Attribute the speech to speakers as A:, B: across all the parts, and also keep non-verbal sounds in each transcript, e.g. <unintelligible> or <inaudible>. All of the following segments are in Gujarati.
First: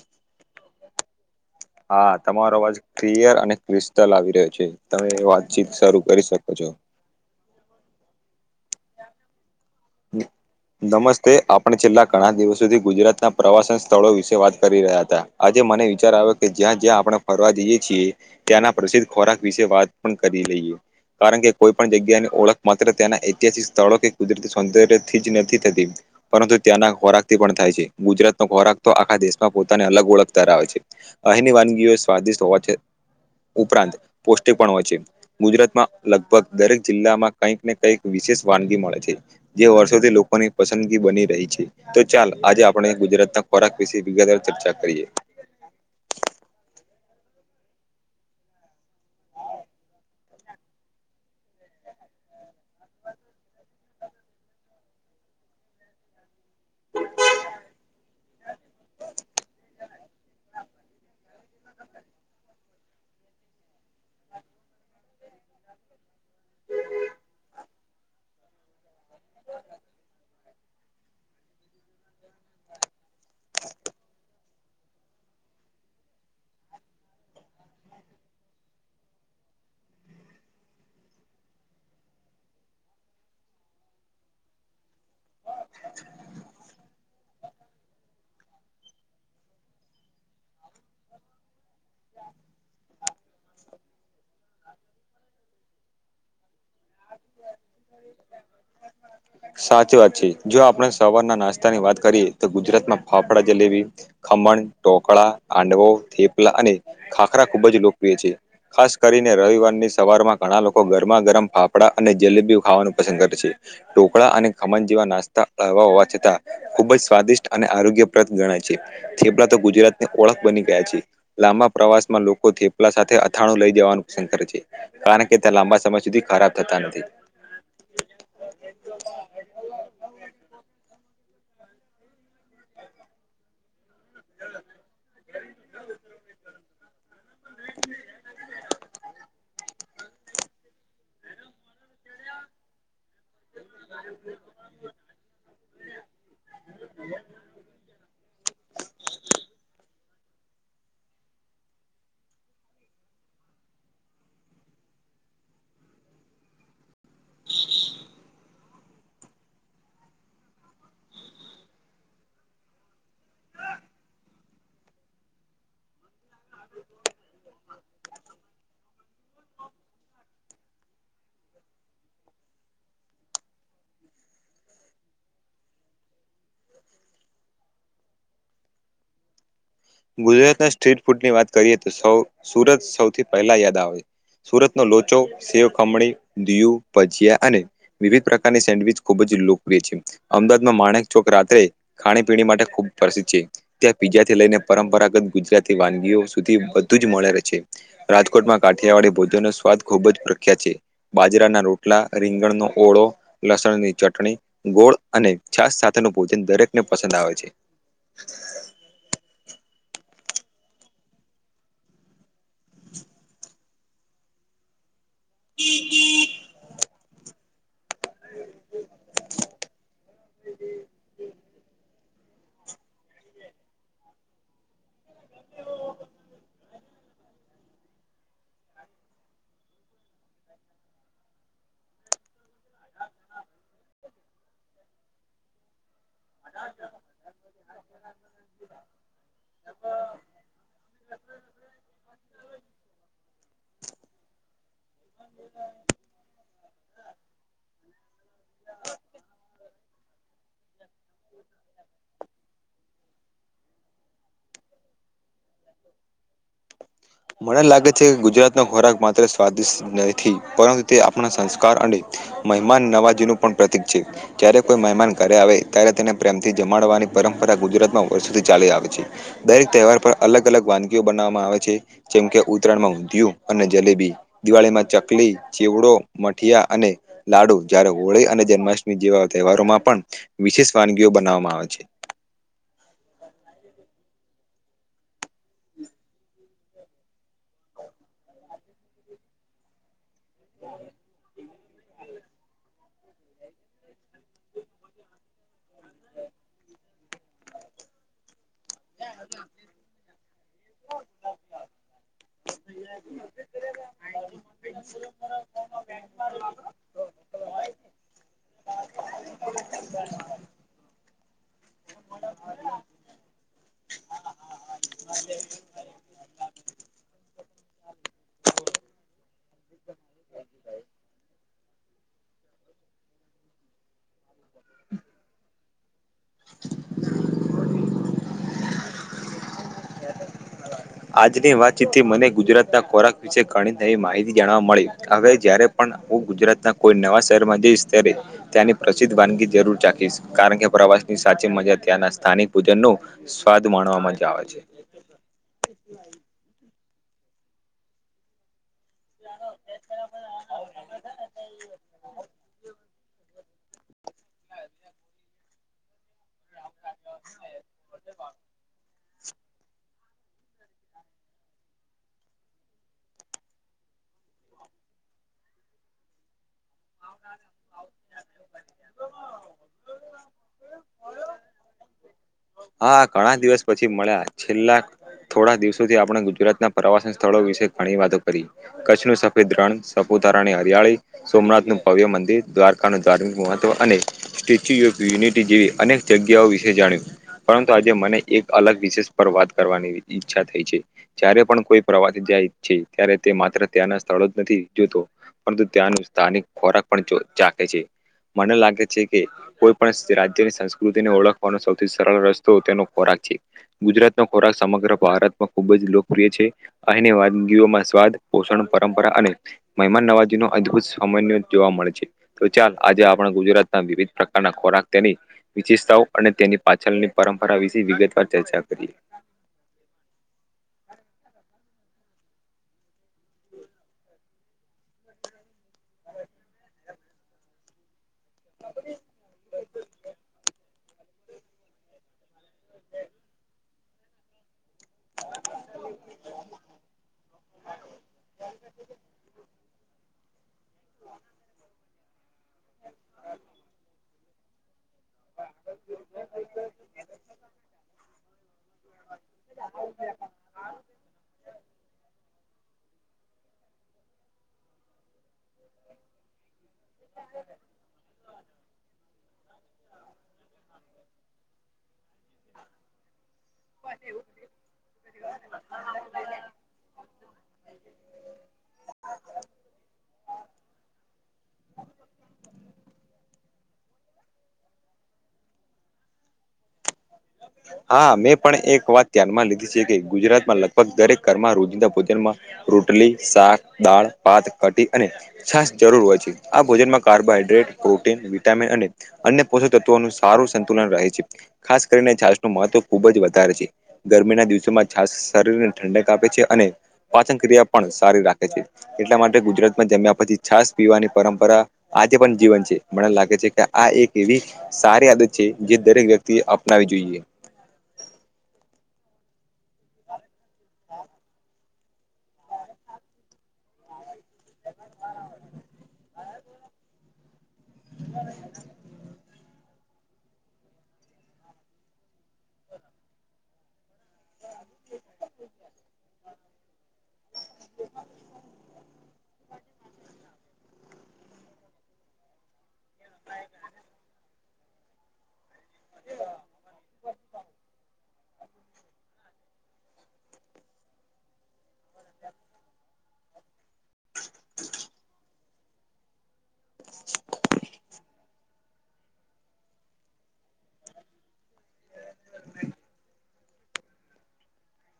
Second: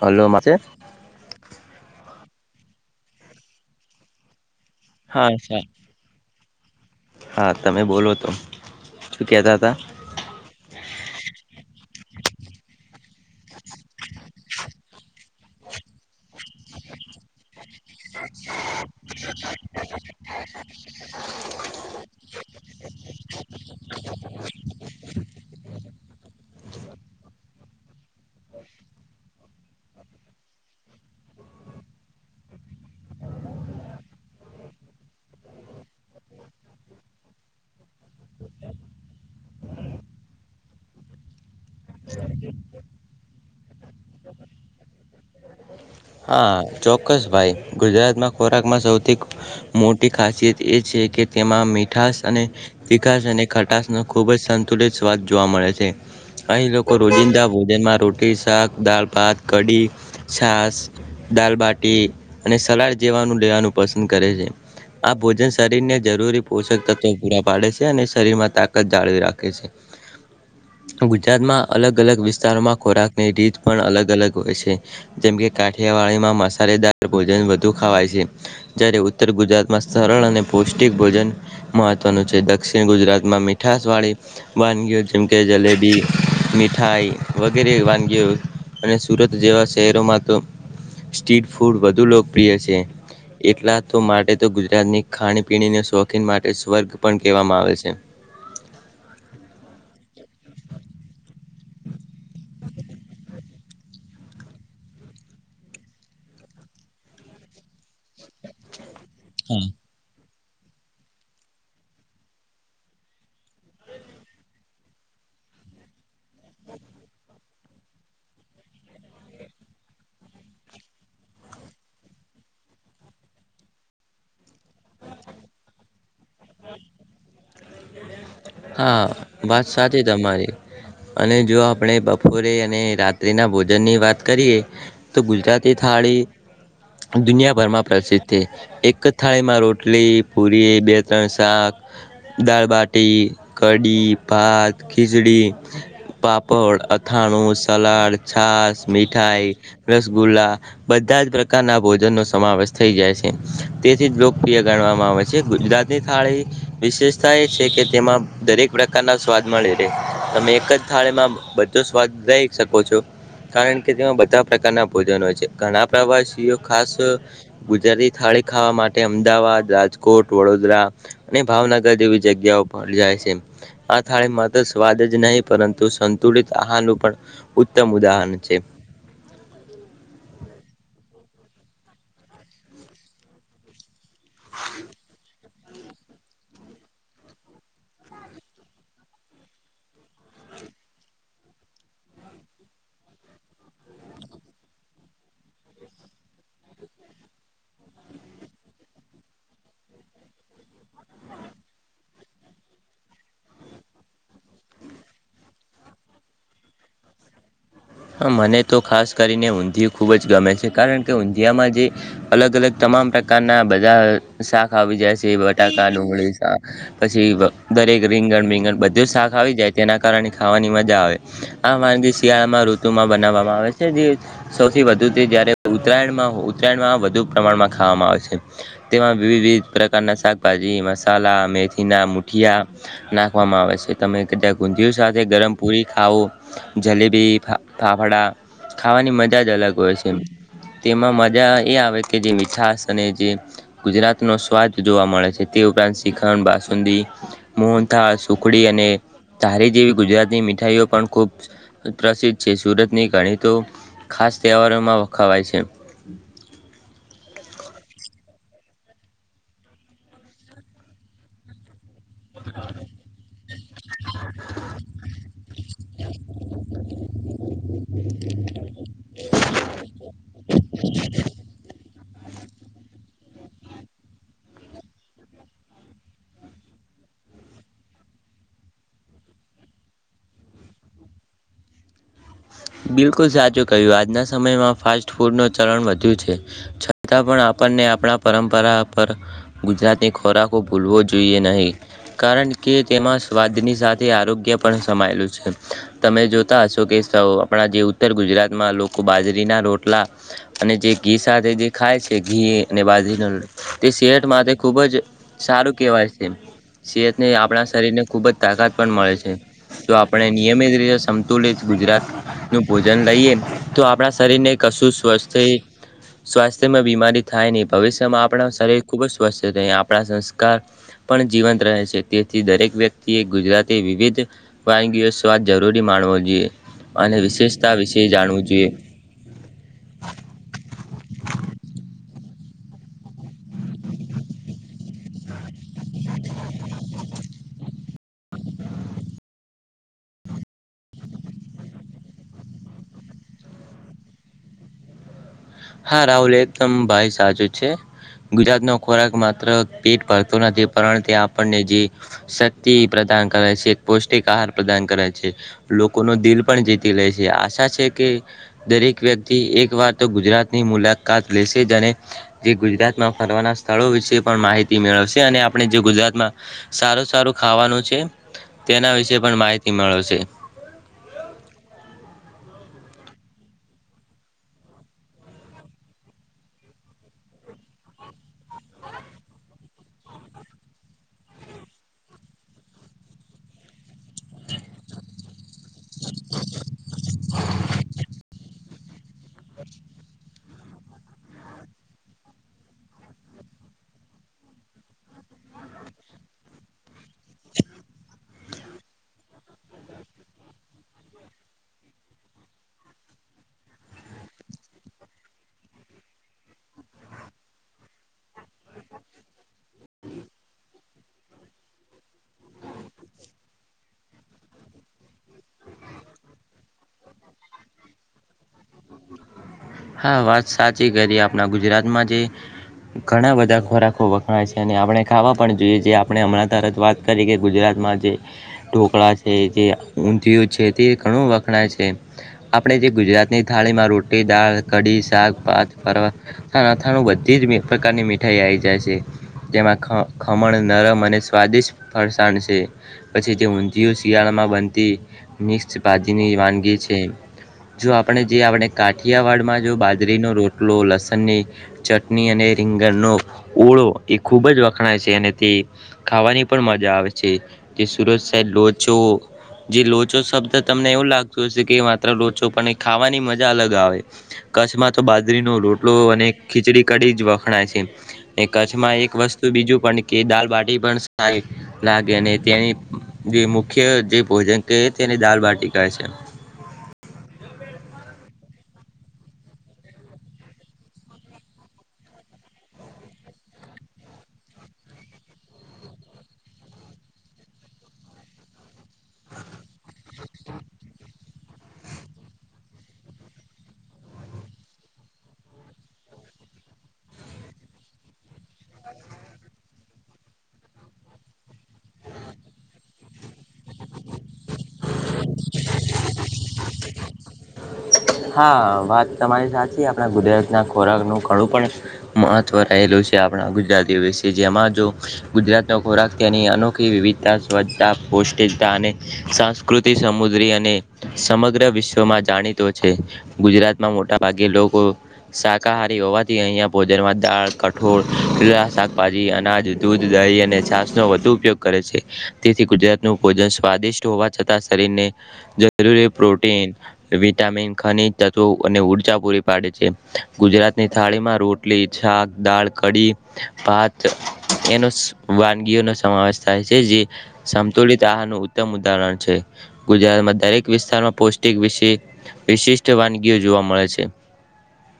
A: હલો માછે
B: હા તમારો અવાજ ક્લિયર અને ક્રિસ્ટલ આવી રહ્યો છે તમે
A: હા સા
B: વાતચીત શરૂ કરી શકો છો
A: હા તમે બોલો તો શું કહેતા હતા
B: હમ નમસ્તે આપણે છેલ્લા ઘણા દિવસોથી ગુજરાતના પ્રવાસન સ્થળો વિશે વાત કરી રહ્યા હતા આજે મને વિચાર આવ્યો કે જ્યાં જ્યાં આપણે ફરવા જઈએ ત્યાંના પ્રસિદ્ધ ખોરાક વિશે વાત પણ કરી લઈએ કારણ કે કોઈ પણ જગ્યાની ઓળખ માત્ર તે્યાંના ઐતિહાસિક સ્થળો કે કુદરતી પરંતુ ત્યાંના ખોરાકથી પણ થાય છે ગુજરાતનો ખોરાક તો આખા દેશમાં પોતાની અલગ ઓળખ ધરાવે છે અહીંની વાનગીઓ સ્વાદિષ્ટ હોવા છે ઉપરાંત પોષ્ટિક હોય છે ગુજરાતમાં લગભગ દરેક જિલ્લામાં કંઈક ને કઈક વિશેષ વાનગી મળે છે જે વર્ષોથી લોકોની પસંદગી બની રહી છે તો ચાલ આજે આપણે ગુજરાતના ખોરાક વિશે વિ ચર્ચા કરીએ
A: હ હા ચોક્કસ ભાઈ ગુજરાતમાં ખોરાકમાં સૌથી મોટી ખાસિયત એ છે કે તેમાં મીઠાસ અને તિકાસ અને ખટશ ન ખુબ જ સંતુલિત સ્વાદ જોવા મળે છે અહીં લોકો રોજિંદા ભોજનમાં રોટી શાક દાલ ભાત કઢી છાસ દાલબાટી અને સલાડ જેવાનું લેવાનું પસંદ કરે છે આ ભોજન શરીરને જરૂરી પોષક તત્વ પૂરા પાડે છે અને શરીરમાં તાકાત જાળવી રાખે છે <inaudible> ગુજરાતમાં અલગ અલગ વિસ્તારોમાં ખોરાકની રીત પણ અલગ અલગ હોય છે જેમકે કાઠિયાવાડીમાં મસાલેદાર ભોજન વધુ ખાવાય છે જ્યારે ઉત્તર ગુજરાતમાં સરળ અને પૌષ્ટિક ભોજન મહત્વનું છે દક્ષિણ ગુજરાતમાં મીઠાશ વાળી વાનગીઓ જેમકે જલેબી મીઠાઈ વગેરે વાનગીઓ અને સુરત જેવા શહેરોમાં તો સ્ટ્રીટ ફૂડ વધુ લોકપ્રિય છે, એકલે તો માટે તો ગુજરાતની ખાણી પીણીને શોખીન માટે સ્વર્ગ પણ કહેવામાં. આવે છે.
B: સાચી વાત છે, જો આપણે સવારના નાસ્તા ની વાત કરીએ તો ગુજરાતમાં ફાફડા જલેબી, ખમણ, ટોકળા, હાંડવો થેપલા અને ખાખરા ખુબ જ લોકપ્રિય છે, ખાસ કરીને
A: હા.
B: રવિવારની સવારમાં ઘણા લોકો ગરમા ગરમ ફાફડા અને જલેબી ખાવાનું પસંદ કરે છે, ઢોકળા અને ખમન જેવા નાસ્તા હળવા હોવા છતાં, ખુબ જ સ્વાદિષ્ટ અને આરોગ્યપ્રદ ગણાય છે, થેપલા તો ગુજરાતની ઓળખ બની ગયા છે, લાંબા પ્રવાસમાં લોકો થેપલા સાથે અથાણું લઈ જવાનું પસંદ કરે છે, કારણ કે ત્યાં લાંબા સમય સુધી ખરાબ થતા નથી.
A: હા વાત સાચી તમારી અને જો આપણે બપોરે અને રાત્રીના ભોજનની વાત કરીએ, તો ગુજરાતી થાળી દુનિયાભરમાં પ્રસિદ્ધ છે, એક થાળીમાં રોટલી પુરી બે ત્રણ શાક દાળબાટી કઢી ભાત ખીચડી પાપડ અથાંણુ સલાડ છાસ મીઠાઈ ગુલા, બધા જ પ્રકારના ભોજન નો સમાવેશ થઈ જાય છે, તેથી જ લોકપ્રિય ગણવામાં આવે છે, ગુજરાતની થાળી વિશેષ સા એ છે કે તેમાં દરેક પ્રકારના સ્વાદ મળે રહે, તમે એક જ થાળીમાં બધો સ્વાદ લઈ શકો છો. કારણ કે તેમાં બધા પ્રકારના ભોજન હોય છે ઘણા પ્રવાસીઓ ખાસ, ગુજરાતી થાળી ખાવા માટે અમદાવાદ રાજકોટ વડોદરા અને ભાવનગર જેવી જગ્યાઓ પર જાય છે, આ થાળી માત્ર સ્વાદ જ નહી પરંતુ સંતુલીત આહારનું પણ ઉત્તમ ઉદાહરણ છે.
B: ગુજરાતના સ્ટ્રીટ ફૂડ ની વાત કરીએ તો સુરત સૌથી પહેલા યાદ આવે. સુરત નો લોચો સેવખમણી, દીયું ભજીયા અને વિવિધ પ્રકારની સેન્ડવીચ ખુબ જ લોકપ્રિય છે. અમદાવાદમાં માણેક ચોક રાત્રે ખાણી પીણી માટે ખૂબ પ્રસિદ્ધ છે, ત્યાં પીજા થી લઈને પરંપરાગત ગુજરાતી વાનગીઓ સુધી બધું જ મળે રહે છે, રાજકોટમાં કાઠિયાવાડી ભોજન ખુબ જ પ્રખ્યાત છે, બાજરાના રોટલા રીંગણનો ઓળો, લસણની ચટણી. ગોળ અને છાસ સાથેનુ ભોજન દરેક ને પસંદ આવે છે.
A: હ મને તો ખાસ કરીને ઊંધીયું ખુબ જ ગમે છે કારણ કે ઊંધીયામાં જે અલગ અલગ તમામ પ્રકારના બધા શાક આવી જાય. બટાકા ડુંગળી શાક, પછી દરેક રીંગણ મીંગણ બધું શાક આવી જાય તેના કારણે ખાવાની મજા આવે, આ વાનગી શિયાળામાં ૠતુ બનાવવામાં આવે છે જે, સૌથી વધુ જ ઉતરાયણ ઉતરાયણમાં વધુ પ્રમાણમાં આવે છે, તેમાં વિવિધ વિવિધ પ્રકારના શાકભાજી મસાલા મેથીના મુઠિયા નાખવામાં આવે છે તમે કદાચ ઊંધીયું સાથે ગરમ પુરી ખાવો, જલેબી ફાફડા, ખાવાની મજા જ અલગ હોય છે, એ તેમાં મજા એ આવે કે જે મીઠશ અને જે ગુજરાત નો સ્વાદ જોવા મળે છે તે ઉપરાંત શિખંડ બાસુંદી, મોહન્થાળ, સુખડી. એ તારી જેવી ગુજરાતની મીઠાઈઓ પણ ખૂબ, પ્રસિદ્ધ સુરતની ગણીતુ, ખાસ તહેવારોમાં વખાવાય છે.
B: મને લાગે છે કે ગુજરાતનો ખોરાક માત્ર સ્વાદિષ્ટ નથી, પરંતુ તે આપણા સંસ્કાર અને મહેમાન નવાજીનું પણ પ્રતિક છે, જ્યારે કોઈ મહેમાન ઘરે આવે ત્યારે તેને પ્રેમથી જમાડવાની પરંપરા ગુજરાતમાં વર્ષોથી ચાલી આવે છે, દરેક તહેવાર પર અલગ અલગ વાનગીઓ બનાવવામાં આવે છે. મકે ઉત્તરાયણમાં ઊંધિયું અને જલેબી, દિવાળીમાં ચકલી ચીવડો મઠિયા અને લાડુ જ્યારે હોળી અને જન્માષ્ટમી જેવા તહેવારોમાં પણ, વિશેષ વાનગીઓ બનાવવામાં આવે છે.
A: બિલકુલ સાચું કહ્યુ આજના સમયમાં ફાસ્ટ ફૂડનું ચલણ વધ્યું છે, છતાં પણ આપણને આપણા પરંપરા પર ગુજરાતે ખોરાકો ભૂલવો જોઈએ નહીં, કારણ કે તેમાં સ્વાદની સાથે આરોગ્ય પણ સમાયેલું છે, તમે જોતા હશો કે સવ્ આપડા જે ઉત્તર ગુજરાત મા લોકો બાજરીના, રોટલા અને જે ઘી સાથે જે ખાય છે, ઘી એ અને બાજરીના તે શેઠ માટે ખૂબજ સારું, કેહેવાય છે. સેહતને આપણા શરીરને ખુબજ, તાકાત પણ મળે છે, જો આપણે નિયમિત રીતે સમ્ તોલે જ, ગુજ્ નુ ભોજન લઈએ, તો આપણા શરીર ને કશું સ્વસ્થે સ્વાસ્થ્યમાં બીમારી થાય નહી, ભવિષ્યમાં આપણા શરીર ખુબ જ સ્વસ્થ રેય્, આપણા સંસ્કાર પણ જીવંત, રહે છ્ તેથી દરેક વ્યક્તિએ ગુજરાતી વિવિધ, વાનગીઓ સ્વાદ જરૂરી માણવો જોઈએ. અને વિશેષતા વિશે જાણવું, જોઈએ.
B: આજની વાતચીતથી મને ગુજરાતના ખોરાક વિશે ઘણી, નવી માહિતી જાણવા મળી, હવે જ્યારે પણ હુ ગુજરાત ના કોઈ નવા શહેરમાં જઈશ, ત્યારે ત્યાની પ્રસિદ્ધ વાનગી જરૂર ચખીશ, કારણ કે પ્ર વાની સાચી મજા ત્યાંના સ્થાનિક, ભોજનનો સ્વાદ માણવામા જ આવે છે.
A: હા, રાહુલ એકદમ ભાઈ સાચો છે, ગુજરાતનો ખોરાક માત્ર પેટ ભરતું નથી, પરંતુ આપણને જે શક્તિ પ્રદાન કરે છે. પૌષ્ટિક આહાર પ્રદાન કરે છે, લોકોનો દિલ પણ જીતી લે છે, આશા છે કે, દરેક વ્યક્તિ એક વાર તો ગુજરાત મુલાકાત લેશે જેને જે ગુજરાતમા, ફરવાના સ્થળો વિશે પણ માહિતી મેળવશે અને આ આપડે જે ગુજરાતમાં સારું સારું ખાવાનું છે, તેના વિશે પણ માહિતી મેળવશે <unintelligible>
B: હા, ઘણા દિવસ પછી, મળ્યા છેલ્લા થોડા દિવસોથી, આપણે ગુજરાતના પ્રવાસન સ્થળો વિશે ઘણી વાતો કરી, કચ્છનુ સફેદ રણ સપૉ ઉતારાની હરિયાળી, સોમનાથનું ભવ્ય મંદિર, દ્વારકાનું ધાર્મિક મહત્વ અને સ્ટેચ્યુ ઓફ યુનિટી, જેવી અનેક જગ્યાઓ વિશે જાણ્યું, પરંતુ આજે મને એક અલગ વિશેષ પર વાત કરવાની ઈચ્છા થઈ છે, જ્યારે પણ કોઈ પ્રવાસ જાય છે, ત્યારે તે માત્ર સ્થળો જ નથી, જોતો પરંતુ ત્યાંનું સ્થાનિક ખોરાક પણ ચૉ ચાખે છે. મને લાગે છે કે, કોઈ પણ રાજ્યની સંસ્કૃતિને ઓળખવાનો સૌથી સરળ રસ્તો, તેનો ખોરાક છે, ગુજરાત નો ખોરાક સમગ્ર ભારતમાં ખુબ જ લોકપ્રિય છે, અહીની વાનગીઓમાં સ્વાદ પોષણ, પરંપરા અને મહેમાન નવાજી નો અદભુત સામાન્ય જોવા મળે છે, તો ચાલ આજે આપણા ગુજરાતના વિવિધ પ્રકારના ખોરાક તેની વિશેષતાઓ અને તય ની પાછળની પરંપરા વિશે વિગતવાર ચર્ચા, કરીએ.
A: હા, વાત સાચી કરી આપણા ગુજરાતમા જે ઘણા બધા ખોરાકો વખણાય છે, અને આપણે ખાવા પણ જોઈએ, જે આપણે હમણાં તરત વાત કરી કે ગુજરાતમાં જે ઢોકળા છે, જે ઊંધિયું છે તે ઘણું વખણાય છે, આપણે જે ગુજરાતની થાળીમા રોટી દાળ કઢી, શાક, ભાત ફર્ બધી જ પ્રકારની મીઠાઈ આવી જાય છે. તેમાં ખ ખમણ નરમ અને સ્વાદિષ્ટ ફરસાણ છે, પછી, તે ઊંધિયું શિયાળામાં બન તી મિક્ષ ભાજીની વાનગી છે, જો આપણે જે આપણે કાઠિયાવાડમાં જો બાજરીનો રોટલો લસણની, ચટની અને રીંગણનો ઓળો એ ખૂબજ વખણાય છે, અને તે ખાવાની પણ મજા આવે છે, જે સુરત સાઈટ લોચો જે લોચો શબ્દ તમને એવું લાગતું હશે, કે માત્ર લોચો પણ એ ખાવાની મજા અલગ આવે કચ્છમા તો બાજરીનો રોટલો અને ખીચડી કઢી જ વખણાય છે, અને કચ્છમા એક વસ્તુ બીજું પણ કે દાલબાટી, પણ લાગે લાગે અને તેની જે મુખ્ય જે ભોજન કે તેની દાલબાટી કહે છે.
B: હા, મેં પણ એક વાત ધ્યાનમાં લીધી છે, કે ગુજરાતમા લગભગ દરેક ઘરમાં રોજિંદા ભોજનમાં રો ટલી, શાક દાળ ભાત કઢી અને છાસ, જરૂર હોય છે. આ ભોજનમાં કાર્બોહાઈડ્રેટ પ્રોટીન, વિટામિન અને અન્ય પોષક તત્વોનું સારું સંતુલન રહે છે. ખાસ કરીને છાસનું મહત્વ ખૂબ જ વધારે છે ગરમીના દિવસોમાં છાસ શરીરને ઠંડક આપે છે અને પાચનક્રિયા પણ સારી રાખે છે એટલા માટે ગુજરાતમાં જમ્યા પછી છાસ પીવાની પરંપરા આજે પણ જીવન છે મને લાગે છે કે આ એક એવી સારી આદત છે જે દરેક વ્યક્તિએ અપનાવી જોઈએ.
A: હા વાત તમારી સાચી આપણા ગુજરાતના ખોરાકનું ઘણું પણ મહત્વ રહેલું છે આપણા ગુજરાતી વીશે જેમાં જો ગુજરાતનો ખોરાક ત્યાંની અનોખી વિવિધતા વધતા પૌષ્ટિકતા અને સાસ્કૃત સમુદ્રી અને સમગ્ર વિશ્વમાં જાણીતુ છે ગુજરાતમાં મોટા ભાગે લોકો શાકાહારી હોવાથી અહિયાં ભોજનમાં દાળ કઠોળ લીલા શાકભાજી અનાજ દૂધ દહીં અને શાક નો વધુ ઉપયોગ કરે છે તેથી ગુજરાતન ભોજન સ્વાદિષ્ટ હોવા છતાં શરીરને જરૂરી પ્રોટીન વિટ ખનીજ તત્વો અને ઊર્જા પૂરી પાડે છે ગુજરાતની થાળીમાં રોટલી શાક દાળ કડી ભાત એનો વાનગીઓનો સમાવેશ થાય છે જે સમાવેશ થાય છે જે સંતુલિત આહારનું ઉત્તમ ઉદાહરણ છે ગુજરાતમાં દરેક વિસ્તારમાં પૌષ્ટિક વિશે વિશિષ્ટ વાનગીઓ જોવા મળે છે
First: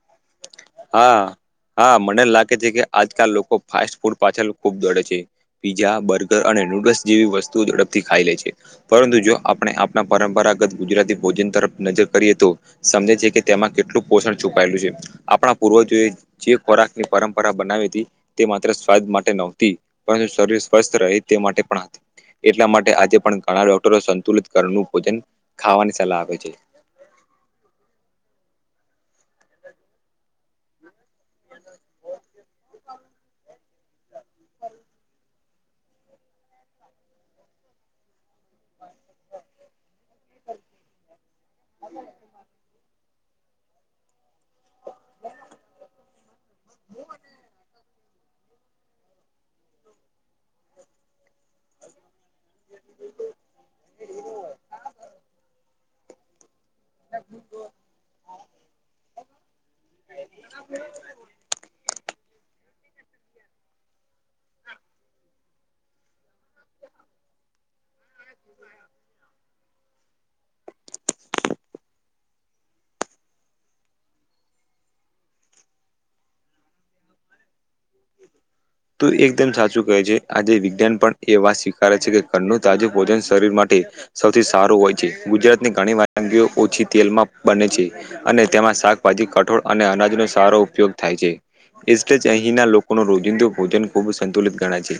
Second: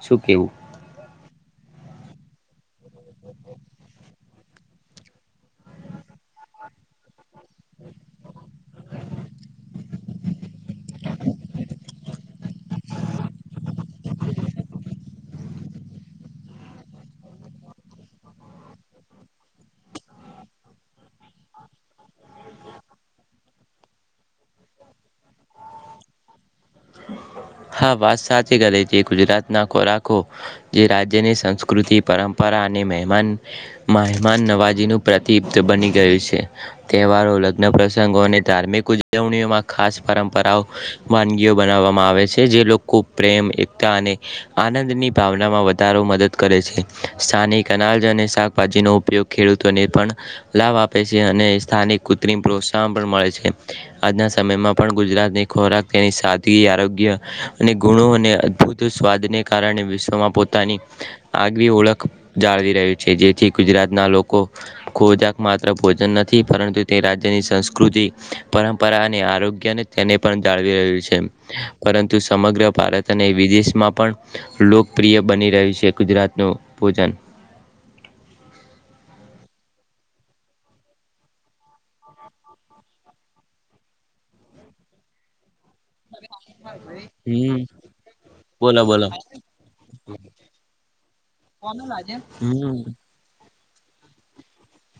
A: શું કેવું?
B: હા. હા મને લાગે છે કે આજકાલ લોકો ફાસ્ટ ફૂડ પાછળ ખુબ દોડે છે પીઝા બર્ગર અને નૂડલ્સ જેવી વસ્તુઓ ઝડપથી ખાઈ લે છે પરંતુ જો આપણે આપણા પરંપરાગત ગુજરાતી ભોજન ત તરફ નજર કરીએ તો સમજે છે કે તેમાં કેટલું પોષણ છુપાયેલું છે આ પૂર્વજોએ જે ખોરાકની પરંપરા બનાવી હતી તે માત્ર સ્વાદ માટે નહોતી પરંતુ શરી સ્વસ્થ રહે તે માટે પણ હતી. એટલા માટે આજે પણ ઘણા ડોક્ટરો સંતુલિત ઘરનું ભોજન ખાવાની સલાહ આપે છે.
A: હા વાત સાચી કરે છે ગુજરાતના ખોરાકો જે જેની રાજ્યની સંસ્કૃતિ પરંપરા અને મેહમાન માહેમાન નવાજીનું તીપ્ત બની ગયું છે તહેવારો લગ્ન પ્રસંગો અને ધાર્મિક ઉજવણીઓમાં ખા પરંપરાઓ વાનગીઓ બનાવવામાં આવે છે જે કો પ્રેમ એકતા અને આનંદની ભાવનામાં વધારો મદદ કરે છે સ્થાનિકના જાત જાતની શાકભાજીનો ઉપયોગ ખેડૂતોને પણ લાભ આપે છે અને સ્થાનિક કૃત્રિમ પ્રોત્સાહન પણ મળે છે આજના સમયમાં પણ ગુજરાતની ખોરાક થી આરોગ્ય અને ગુણો અને અદભુત સ્વાદને કારણે વિશ્વમાં પોતાની આ આગવી ઓળખ જાળવી છે જેથી ગુજરાતના લોકો ખોજાક માત્ર ભોજન નથી પરંતુ તે રાજ્યની સંસ કૃતિ પરંપરા અને આરોગ્યને તેને પણ જાળવી રહ્યું છે. પરંતુ સમગ્ર ભારત અને વિદેશમાં પણ લોકપ્રિય બની રહ્યું છે ગુજ ગુજરાતનું ભોજન
B: તો એકદમ સાચું કહે છે આજે વિજ્ઞાન પણ એ વાત સ્વીકારે છે કે ઘરનું તાજું ભોજન શરીર મા તે સૌથી સારું હોય છે ગુજરા ત ની ઘણી વાનગીઓ ઓછી તેલમાં
A: હમ
B: બને છે અને તેમાં
A: બોલો બોલો
B: શાકભાજી કઠોળ અને અનાજનો સારો ઉપયોગ થાય છે એટલે જ અહીંના
A: હમ
B: લોકોનું રોજિંદુ ભોજન ખૂબ સંતુલિત ગણાય છે.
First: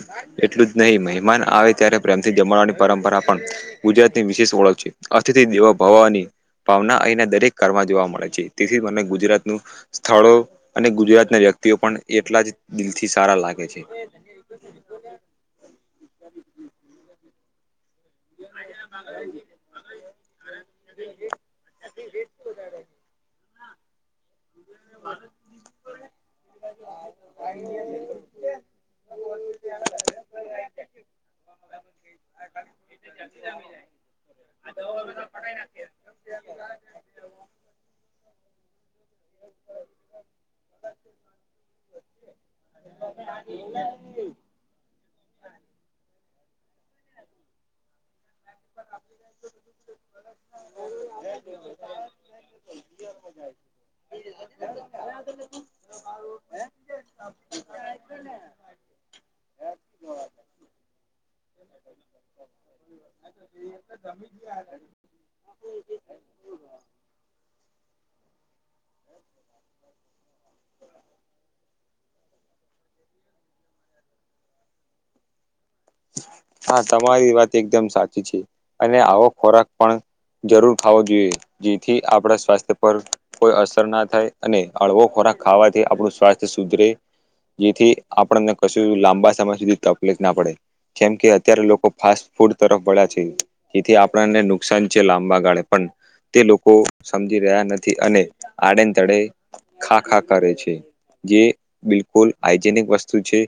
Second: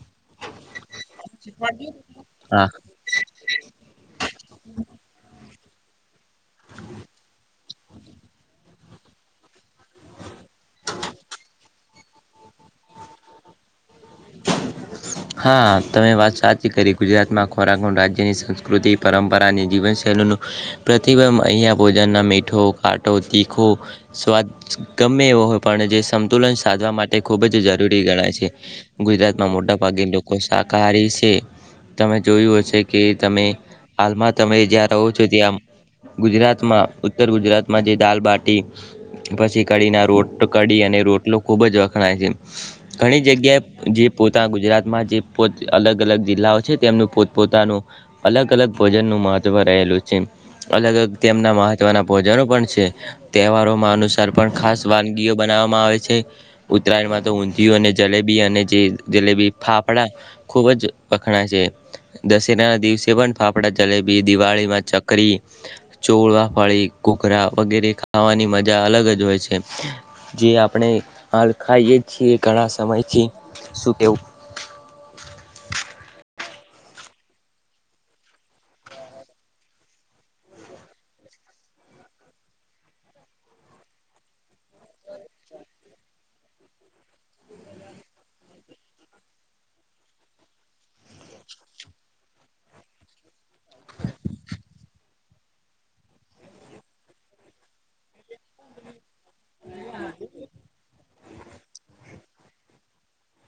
B: એટલું જ નહીં મહેમાન આવે ત્યારે પ્રેમથી
A: હા
B: જમાવાની પરંપરા પણ ગુજરાતની વિશેષ ઓળખ છે. દેવા ભવાની ભાવના અહીંના દરેક કારરમાં જોવા મળે છે તેથી મને ગુજરાત નું સ્થળો અને ગુજરાત ના વ્યક્તિઓ પણ એટલા જ દિલથી સારા લાગે છે.
A: ઉત્રાખંડ જેની સંસ્કૃતિ પરંપરા અને જીવનશૈલીનું પ્રતિબંંધ અહીયાયા ભોજનના મીઠો કાટો તીખ ખૂ સ્વાદ ગમે એવો હોય પણ જે સંતુલન સાધવા માટે ખૂબ જ જરૂરી ગણાય છે. ગુજરાત માં મોટા ભાગે લોકો શાકાહારી છે. તમે જોયું હશે કે તમે હાલમાં તમે જ્યાં રહો છો ત્યાં ગુજરાતમાં ઉત્તર ગુજરાતમાં જે દાલબાટી પછી કડીને રોટ કડી અને રોટલો ખુબ જ વખણાય છે ઘણી જગ્યાએ જે પોતા ગુજરાતમાં જે પોત અલગ અલગ જિલ્લાઓ છે તેમનું પોતપોતાનું અલગ અલગ ભોજન નું મહત્વ રહેલું છે. અલગ અલગ તેમના મહત્વના ભોજનો પણ છે તહેવારોમાં અનુસાર પણ ખાસ વાનગીઓ બબનવ આવે ઉત્તરાયણમાં તો ઊંધિયું અને જલેબી અને જે જલેબી ફાફડા ખુબ જ વખણા છે દશેરાના દિવસે પણ ફાફડા જલેબી દિવાળીમાં ચકરી ચોળવા ફળી ઘઘરા વગેરે ખાવાની મજા અલગ જ હોય છે જે આપણે હાલ ખાઈએ છીએ ઘણા સમયથી શું કેવું.
B: હા તમારી વાત એકદમ સાચી છે અને આવો ખોરાક પણ જરૂર ખાવો જોઈએ જેથી આપણા સ્વાસ્થ્ય પર કોઈ અસર ના થાય અને હળવો ખોરા ખાવાથી આપણું સ્વાસ્થ્ય શ સુદ્ધરે જેથી આપણને કશું લાંબા સમય સુધી તકલીફ ના પડે કેમ કે અત્યારે લોકો ફાસ્ટ ફૂડ તરફ વળ્યા છે જેથી આપણને નુકસાન છે લાંબા ગાળે પણ તે લોકો સમજી રહ્યા નથી અને આડ તડે ખા ખા કરે છે જે બિલકુલ આાઈજેનિક વસ્તુ છે.